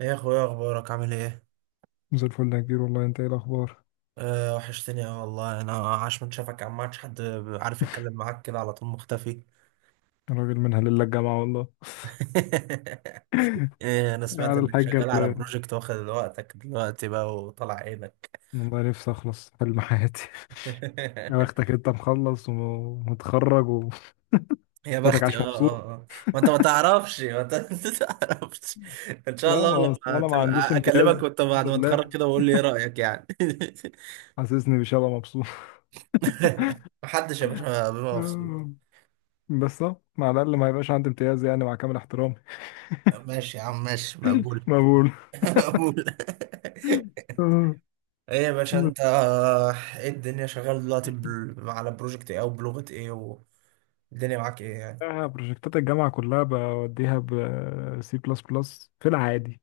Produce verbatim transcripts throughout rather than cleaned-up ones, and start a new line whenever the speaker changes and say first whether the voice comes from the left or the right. right: ايه يا اخويا، اخبارك؟ عامل ايه؟
left: زي الفل يا كبير، والله انت ايه الاخبار؟
right: أه وحشتني، اه والله. انا عاش من شافك يا عم، ما عادش حد عارف يتكلم معاك كده على طول مختفي.
left: الراجل منها لله الجامعه والله.
right: إيه، انا سمعت
left: على
right: انك
left: الحاجه
right: شغال على
left: اللي،
right: بروجكت واخد وقتك دلوقتي بقى وطلع عينك.
left: والله نفسي اخلص حلم حياتي. يا بختك انت مخلص ومتخرج وفتك.
right: يا بختي، اه
left: عاش
right: اه
left: مبسوط.
right: اه. ما انت ما تعرفش، ما انت ما تعرفش. ان شاء
left: لا،
right: الله
left: ما اصل
right: لما
left: انا ما عنديش
right: تبقى
left: امتياز
right: اكلمك وانت
left: الحمد
right: بعد ما تتخرج
left: لله.
right: كده وقول لي ايه رايك يعني.
left: حاسسني بشبه مبسوط.
right: محدش يا باشا بيبقى مبسوط.
left: آه، بس اه مع الاقل ما يبقاش عندي امتياز، يعني مع كامل احترامي.
right: ماشي يا عم، ماشي مقبول.
left: مقبول.
right: مقبول.
left: آه.
right: ايه يا باشا انت، ايه الدنيا؟ شغال دلوقتي بال- على بروجكت ايه او بلغة ايه؟ والدنيا معاك ايه يعني؟
left: آه، بروجكتات الجامعه كلها بوديها ب سي بلس بلس في العادي.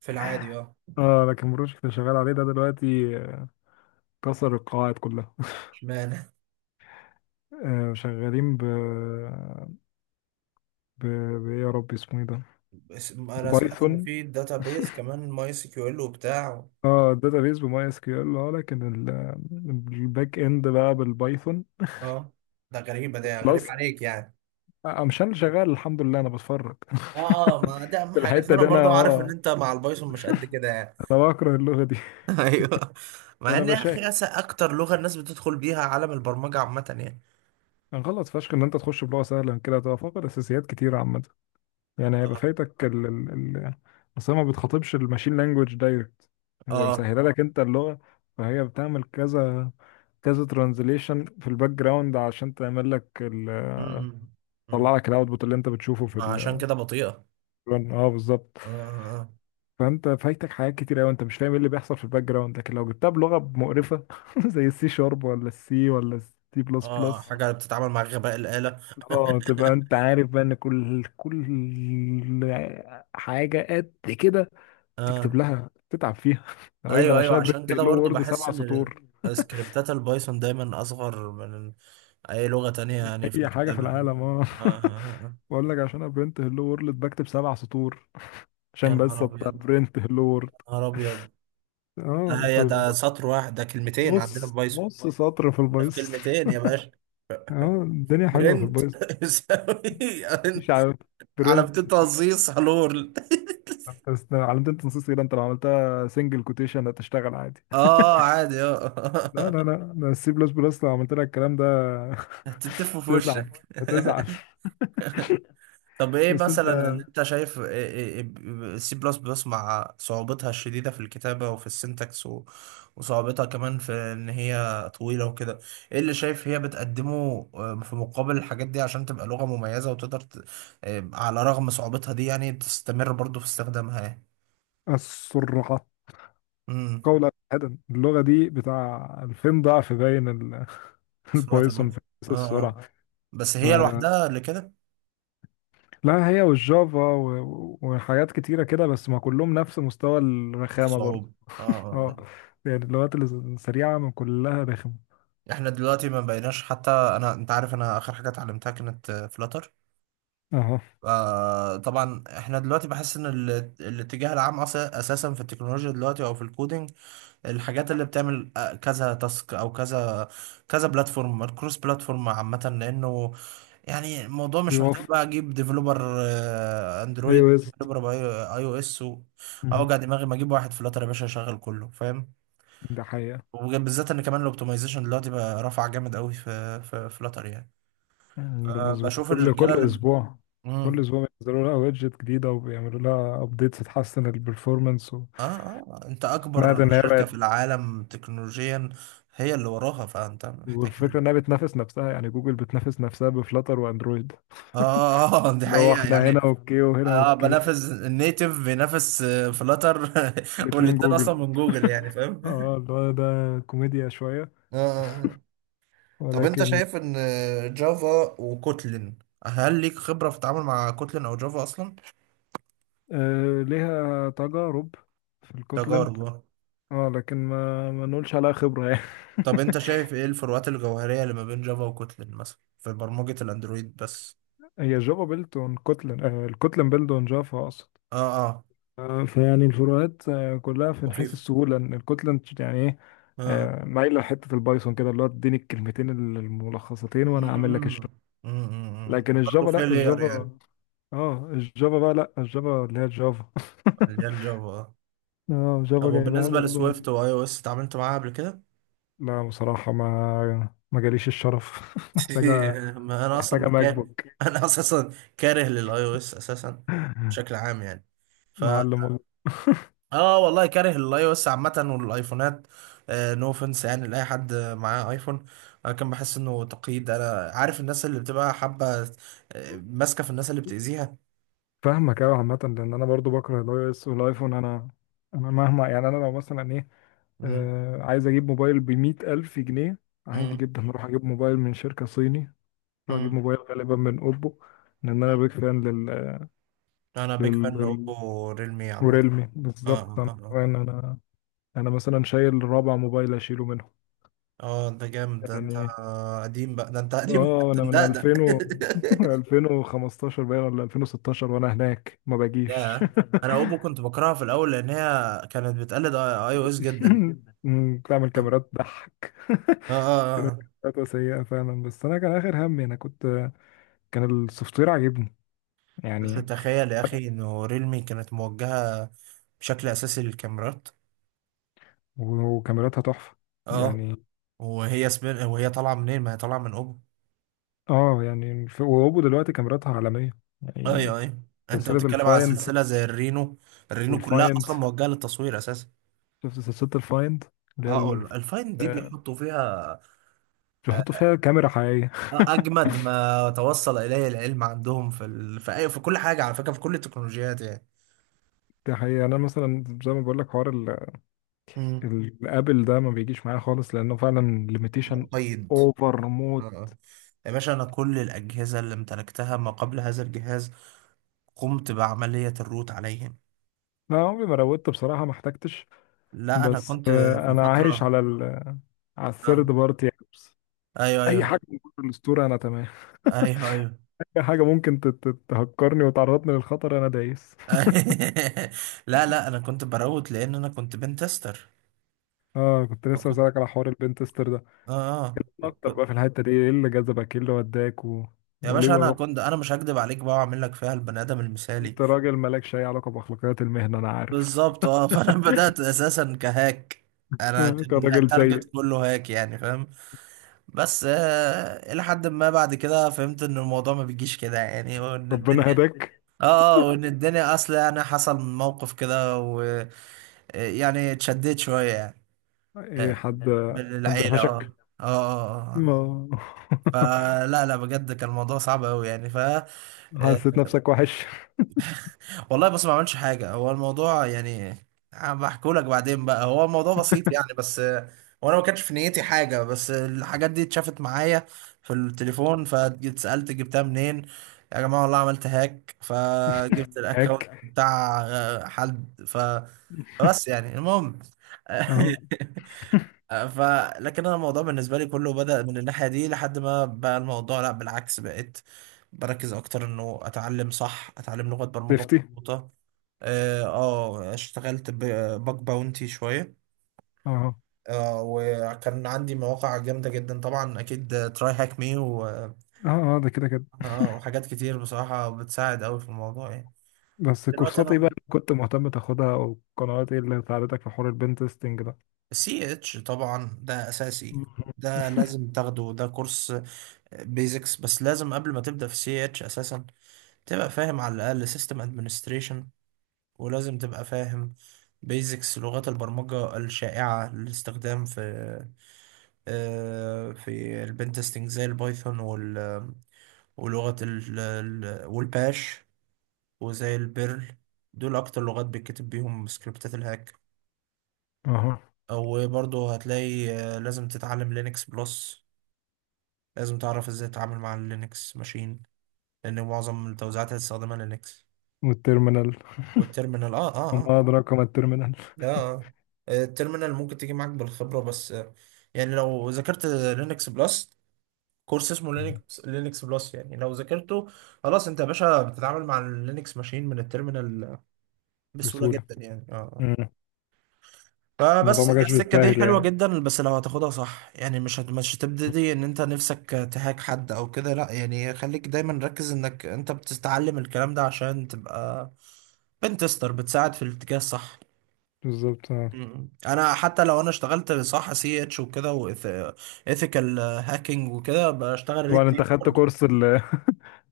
right: في العادي اه.
left: اه، لكن البروجكت اللي شغال عليه ده دلوقتي كسر القواعد كلها.
right: اشمعنى؟
left: آه، شغالين ب ب ب- إيه يا رب اسمه ايه ده؟
right: بس انا سمعت ان
left: بايثون.
right: في بيز كمان، ماي سي كيو ال وبتاع.
left: اه، بيز بماي اس كيو ال. اه لكن ال- الباك اند بقى بالبايثون.
right: اه ده غريبة، ده غريب
left: فلاسك.
right: عليك يعني.
left: آه، مش انا اللي شغال الحمد لله، انا بتفرج.
right: اه اه، ما ده اهم
left: في
right: حاجة. بس
left: الحته
right: انا
left: دي انا،
right: برضو عارف ان
left: اه،
right: انت مع البايثون مش قد كده يعني.
left: انا بكره اللغه دي.
right: ايوه. مع
left: انا
right: ان يا اخي
left: بشاهد،
right: أس- اكتر لغة الناس بتدخل بيها عالم البرمجة عامة يعني.
left: انا غلط فشخ ان انت تخش بلغه سهله. من كده هتبقى فاقد اساسيات كتير عامه، يعني هيبقى فايتك ال ال ال اصل هي ما بتخاطبش الماشين لانجوج دايركت، هي
right: اه.
left: مسهله لك انت اللغه. فهي بتعمل كذا كذا ترانزليشن في الباك جراوند عشان تعمل لك ال-
right: امم
left: تطلع لك الاوتبوت اللي انت بتشوفه في
right: عشان كده بطيئة.
left: الرن. اه، بالظبط.
right: اه اه آه.
left: فانت فايتك حاجات كتير قوي، انت مش فاهم ايه اللي بيحصل في الباك جراوند. لكن لو جبتها بلغه مقرفه زي السي شارب، ولا السي، ولا السي بلس
right: اه
left: بلس،
right: حاجة بتتعامل مع غباء الآلة.
left: اه تبقى انت عارف بقى ان كل كل حاجه قد كده تكتب
right: اه.
left: لها تتعب فيها. يا راجل، ده
right: ايوه
left: انا
right: ايوه،
left: عشان أيوة.
right: عشان
left: ابرنت
right: كده
left: هلو
right: برضو
left: وورد
right: بحس
left: سبع
right: ان
left: سطور.
right: سكريبتات البايثون دايما اصغر من اي لغة تانية يعني في
left: اي حاجه في
right: الكتابة آه.
left: العالم، اه.
right: آه آه. آه.
left: بقول لك عشان ابرنت هلو وورد بكتب سبع سطور،
right: يا
left: عشان بس
right: نهار ابيض،
left: ابرنت هلو وورد.
right: يا نهار ابيض. ده
left: اه، في
right: هي
left: الب-
right: ده سطر واحد، ده كلمتين عندنا في
left: نص
right: بايثون.
left: نص سطر في
right: ده في
left: البايثون.
right: كلمتين يا باشا.
left: اه، الدنيا حلوه في
right: برنت
left: البايثون.
right: يساوي
left: مفيش، عارف؟
right: على
left: برنت.
right: بتين تهزيص هلور.
left: انت است- علامة التنصيص كده انت لو عملتها سنجل كوتيشن هتشتغل عادي.
right: اه عادي
left: لا
right: اه.
left: لا لا ده السي بلس بلس لو عملت لك الكلام ده
right: هتتفوا في
left: تزعل.
right: وشك.
left: هتزعل.
right: طب ايه
left: بس انت،
right: مثلا اللي انت شايف السي بلس بلس مع صعوبتها الشديدة في الكتابة وفي السنتكس و- وصعوبتها كمان في ان هي طويلة وكده، ايه اللي شايف هي بتقدمه آه، في مقابل الحاجات دي عشان تبقى لغة مميزة وتقدر ت- آه، على رغم صعوبتها دي يعني تستمر برضو في استخدامها يعني.
left: السرعة
right: امم
left: قولا واحدا، اللغة دي بتاع ألفين ضعف باين ال-
right: سرعة
left: البايثون
right: البحث.
left: في نفس
right: اه اه.
left: السرعة.
right: بس
left: ف-
right: هي لوحدها اللي كده.
left: لا، هي والجافا و- وحاجات كتيرة كده. بس ما كلهم نفس مستوى الرخامة برضو.
right: صعوبة اه
left: اه،
right: اه
left: يعني اللغات الس- السريعة من كلها رخمة.
right: آه. احنا دلوقتي ما بقيناش حتى، انا انت عارف انا اخر حاجة اتعلمتها كانت فلاتر.
left: اهو.
right: آه طبعا، احنا دلوقتي بحس ان ال- الاتجاه العام أص- اساسا في التكنولوجيا دلوقتي او في الكودينج، الحاجات اللي بتعمل آه، كذا تاسك او كذا كذا بلاتفورم، الكروس بلاتفورم عامة لانه يعني الموضوع مش محتاج بقى
left: بيوفر.
right: اجيب ديفلوبر
left: اي
right: اندرويد،
left: او اس.
right: ديفلوبر اي او اس، اوجع دماغي ما اجيب واحد فلاتر يا باشا يشغل كله فاهم.
left: ده حقيقة.
right: وبالذات ان كمان الاوبتمايزيشن دلوقتي بقى رافع جامد قوي في في فلاتر يعني.
left: مم، ده
right: آه،
left: مظبوط.
right: بشوف
left: كل
right: الرجاله
left: كل
right: اللي
left: اسبوع، كل
right: مم.
left: اسبوع بينزلوا لها ويدجت جديدة وبيعملوا لها ابديتس تحسن البرفورمانس.
right: اه اه، انت
left: سمعت
right: اكبر
left: ان هي
right: شركة في
left: بقت،
right: العالم تكنولوجيا هي اللي وراها، فانت محتاج
left: والفكرة
right: ايه؟
left: انها بتنافس نفسها، يعني جوجل بتنافس نفسها بفلاتر واندرويد،
right: اه اه آه، دي
left: اللي هو
right: حقيقة
left: احنا هنا
right: يعني.
left: اوكي وهنا
right: اه،
left: اوكي.
right: بنافس النيتف، بينافس فلاتر.
left: الاتنين
right: والاتنين اصلا
left: جوجل،
right: من جوجل يعني فاهم
left: اه
right: اه.
left: اللي هو ده كوميديا شوية،
right: آه، آه. طب انت
left: ولكن.
right: شايف ان جافا وكوتلين، هل ليك خبرة في التعامل مع كوتلين او جافا اصلا؟
left: آه، ليها تجارب في الكوتلن.
right: تجارب.
left: اه لكن ما ما نقولش عليها خبرة يعني.
right: طب انت شايف ايه الفروقات الجوهرية اللي ما بين جافا وكوتلين مثلا في برمجة الاندرويد بس.
left: هي جافا بيلد اون كوتلن، آه الكوتلن بيلد اون جافا اقصد.
right: اه اه.
left: آه، فيعني الفروقات آه كلها في حيث
right: لطيف.
left: السهولة، ان الكوتلن يعني ايه،
right: اه آه.
left: آه، مايله لحته البايثون كده، اللي هو اديني الكلمتين الملخصتين وانا اعمل لك.
right: امم امم
left: لكن الجافا،
right: برضه فيها
left: لا
right: لاير يعني.
left: الجافا، اه الجافا بقى، لا الجافا اللي هي الجافا.
right: اللي هي الجافا آه.
left: اه،
right: طب
left: جافا جايبها
right: وبالنسبة
left: برضو من.
right: لسويفت واي او اس، اتعاملت معاها قبل كده؟
left: لا بصراحة، ما ما جاليش الشرف. محتاجة،
right: ما انا
left: محتاجة
right: اصلا
left: ماك
right: كاره.
left: بوك.
right: انا اساسا كاره للاي او اس اساسا، بشكل عام يعني. ف
left: معلم والله.
right: اه والله، كاره للاي او اس عامة والايفونات. نو اوفنس يعني لاي حد معاه ايفون. لكن بحس انه تقييد، انا عارف الناس اللي بتبقى حابة آه، ماسكة في الناس اللي بتأذيها.
left: فاهمك أوي عامة، لأن أنا برضو بكره الأي إس والأيفون. أنا، أنا مهما، يعني أنا لو مثلا إيه،
right: امم
left: آه عايز أجيب موبايل بمية ألف جنيه، عادي
right: امم
left: جدا أروح أجيب موبايل من شركة صيني. أروح أجيب
right: امم
left: موبايل غالبا من أوبو، لأن أنا بيك فان لل...
right: انا بيك فان
left: لل...
right: اوبو ريلمي عامه.
left: وريلمي
right: اه
left: بالظبط.
right: اه
left: انا
right: اه.
left: كمان انا، انا مثلا شايل رابع موبايل اشيله منهم
right: اه ده جامد، ده انت
left: يعني.
right: قديم بقى، ده انت قديم. ده
left: اه،
right: انت
left: انا من
right: مدقدق.
left: ألفين و ألفين وخمستاشر باين ولا ألفين وستاشر، وانا هناك ما باجيش.
right: يا، انا اوبو كنت بكرهها في الاول لان هي كانت بتقلد اي او اس جدا.
left: أمم. بتعمل
right: اه
left: كاميرات ضحك.
right: اه اه
left: كانت
right: آه.
left: فترة سيئة فعلا. بس أنا كان آخر همي، أنا كنت، كان السوفت وير عاجبني
right: بس
left: يعني.
right: تخيل يا اخي انه ريلمي كانت موجهه بشكل اساسي للكاميرات.
left: و- وكاميراتها تحفة
right: اه،
left: يعني.
right: وهي سبين وهي طالعه منين؟ ما هي طالعه من اوبو.
left: اه، يعني ف- وهوبو دلوقتي كاميراتها عالمية
right: اي
left: يعني.
right: اي، انت
left: سلسلة
right: بتتكلم على
left: الفايند،
right: سلسله زي الرينو. الرينو كلها
left: والفايند.
right: اصلا موجهه للتصوير اساسا.
left: شفت سلسلة الفايند؟ اللي هي ال-،
right: اقول الفاين دي
left: آه،
right: بيحطوا فيها
left: بيحطوا
right: آه،
left: فيها كاميرا حقيقية.
right: آه، اجمد ما توصل اليه العلم عندهم في ال... في، أي... في كل حاجه على فكره، في كل التكنولوجيات يعني.
left: دي حقيقة يعني. أنا مثلا زي ما بقول لك حوار ال-
right: مم.
left: ال- الآبل ده ما بيجيش معايا خالص، لأنه فعلا ليميتيشن
right: مقيد.
left: أوفر
right: آه.
left: موت.
right: آه. يا باشا انا كل الاجهزه اللي امتلكتها ما قبل هذا الجهاز قمت بعمليه الروت عليهم.
left: لا، عمري ما روضت بصراحة، ما احتجتش.
right: لا انا
left: بس
right: كنت
left: آه،
right: في
left: أنا عايش
right: فتره
left: على ال على الثيرد
right: آه.
left: بارتي أبس.
right: ايوه ايوه.
left: أي حاجة من كتر الأسطورة أنا تمام.
right: ايوه ايوه.
left: أي حاجة ممكن ت- ت- تهكرني وتعرضني للخطر أنا دايس.
right: لا لا، انا كنت بروت لان انا كنت بنتستر.
left: أه، كنت لسه
right: فكنت
left: بسألك على حوار البنتستر ده.
right: اه
left: أكتر
right: آه.
left: بقى في الحتة دي، إيه اللي جذبك، إيه اللي وداك و...
right: يا
left: وليه؟
right: باشا انا كنت، انا مش هكدب عليك بقى واعمل لك فيها البني ادم المثالي.
left: انت راجل مالكش اي علاقة بأخلاقيات المهنة انا عارف.
right: بالظبط اه. فانا بدات اساسا كهاك. انا
left: انت
right: كان
left: راجل سيء.
right: التارجت كله هاك يعني فاهم. بس آه، الى حد ما بعد كده فهمت ان الموضوع ما بيجيش كده يعني، وان
left: ربنا
right: الدنيا
left: هداك.
right: اه آه، وان الدنيا اصلا يعني حصل موقف كده ويعني اتشديت شويه يعني. آه،
left: ايه، حد،
right: من
left: حد
right: العيله اه.
left: قفشك؟
right: اه اه آه. آه.
left: ما.
right: فلا لا، بجد كان الموضوع صعب قوي يعني ف آه،
left: حسيت نفسك وحش؟
right: والله بس ما عملش حاجة هو الموضوع يعني، بحكوا لك بعدين بقى، هو الموضوع بسيط يعني بس آه، وانا ما كانش في نيتي حاجة بس الحاجات دي اتشافت معايا في التليفون، فاتسألت جبتها منين. يا جماعة والله عملت هاك، فجبت الاكونت
left: هيك.
right: بتاع آه، حد ف فبس يعني المهم.
left: اهو.
right: آه، ف. لكن انا الموضوع بالنسبه لي كله بدأ من الناحيه دي، لحد ما بقى الموضوع لا بالعكس، بقيت بركز اكتر انه اتعلم صح، اتعلم لغه برمجه
left: شفتي.
right: مظبوطه. اه آه، اشتغلت بباك باونتي شويه.
left: اهو.
right: آه وكان عندي مواقع جامده جدا طبعا، اكيد تراي هاك مي و
left: اه اه، ده كده كده.
right: آه، وحاجات كتير بصراحه بتساعد قوي في الموضوع يعني.
left: بس
right: دلوقتي
left: كورسات ايه بقى
right: انا،
left: اللي كنت مهتم تاخدها، او قنوات ايه اللي ساعدتك في حوار البنت تيستنج ده؟
right: سي اتش طبعا ده اساسي، ده لازم تاخده ده كورس. بيزكس بس لازم قبل ما تبدأ في سي اتش اساسا تبقى فاهم على الأقل سيستم ادمنستريشن، ولازم تبقى فاهم بيزكس لغات البرمجة الشائعة للاستخدام في آه، في البن تيستنج زي البايثون وال ولغة ال ال- والباش وزي البيرل. دول أكتر لغات بيتكتب بيهم سكريبتات الهاك.
left: اهو.
right: أو برضه هتلاقي آه، لازم تتعلم لينكس بلس، لازم تعرف ازاي تتعامل مع اللينكس ماشين، لأن معظم التوزيعات هتستخدمها لينكس.
left: والترمينال.
right: والتيرمينال اه اه آه.
left: وما ادراك ما الترمينال.
right: اه التيرمينال ممكن تيجي معاك بالخبرة، بس آه، يعني لو ذاكرت لينكس بلس، كورس اسمه لينكس، لينكس بلس يعني لو ذاكرته خلاص، انت يا باشا بتتعامل مع اللينكس ماشين من التيرمينال بسهولة
left: بسهولة.
right: جدا يعني اه.
left: مم. الموضوع
right: فبس
left: ما
right: هي
left: جاش
right: السكة دي
left: بالساهل
right: حلوة
left: يعني.
right: جدا، بس لو هتاخدها صح يعني، مش هت- مش هتبتدي ان انت نفسك تهاك حد او كده لا يعني، خليك دايما ركز انك انت بتتعلم الكلام ده عشان تبقى بنتستر، بتساعد في الاتجاه الصح.
left: بالظبط، اه.
right: مم. انا حتى لو انا اشتغلت صح سي اتش وكده وايثيكال هاكينج وكده بشتغل ريد
left: طبعا انت
right: تيم
left: خدت
right: برضه.
left: كورس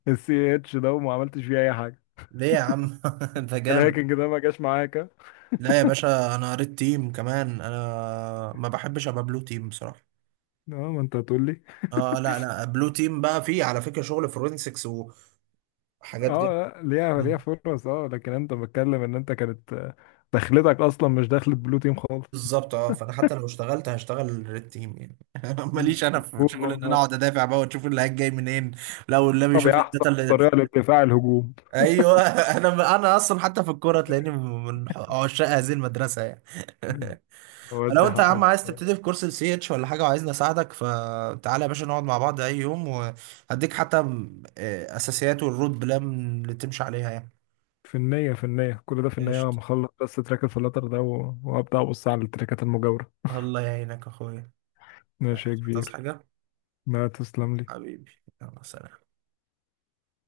left: السي إيه اتش ده وما عملتش فيه اي حاجه.
right: ليه يا عم؟ انت جامد.
left: الهاكينج ده ما جاش معاك اه.
right: لا يا باشا، انا ريد تيم كمان، انا ما بحبش ابقى بلو تيم بصراحه.
left: ما انت هتقول لي.
right: اه لا لا، بلو تيم بقى فيه على فكره شغل فورنسكس وحاجات
left: اه
right: جد.
left: لا، ليها ليها فرص. اه لكن انت بتكلم ان انت كانت آه، دخلتك اصلا مش دخلت بلو تيم خالص.
right: بالظبط اه. فانا حتى لو اشتغلت هشتغل ريد تيم يعني.
left: مم.
right: ماليش انا في شغل ان
left: هجوم،
right: انا
left: آه.
right: اقعد ادافع بقى وتشوف اللي جاي منين. لو اللي
left: طب
right: بيشوف لي
left: يا احسن
right: الداتا اللي.
left: طريقه للدفاع الهجوم.
right: ايوه. انا انا اصلا حتى في الكوره تلاقيني من عشاق هذه المدرسه يعني.
left: مم.
right: لو
left: ودي
right: انت يا
left: حقك
right: عم عايز
left: بصراحه.
right: تبتدي في كورس السي اتش ولا حاجه وعايزني اساعدك، فتعالى يا باشا نقعد مع بعض اي يوم وهديك حتى م- آه، اساسيات والرود بلان اللي تمشي عليها يعني.
left: في النية، في النية، كل ده في النية.
right: قشطة.
left: ما اخلص بس تراك الفلاتر ده و- وابدا ابص على التراكات المجاورة.
right: الله يعينك يا اخويا.
left: ماشي يا
right: تصحى
left: كبير.
right: حاجه؟
left: ما تسلم لي.
right: حبيبي، يلا سلام.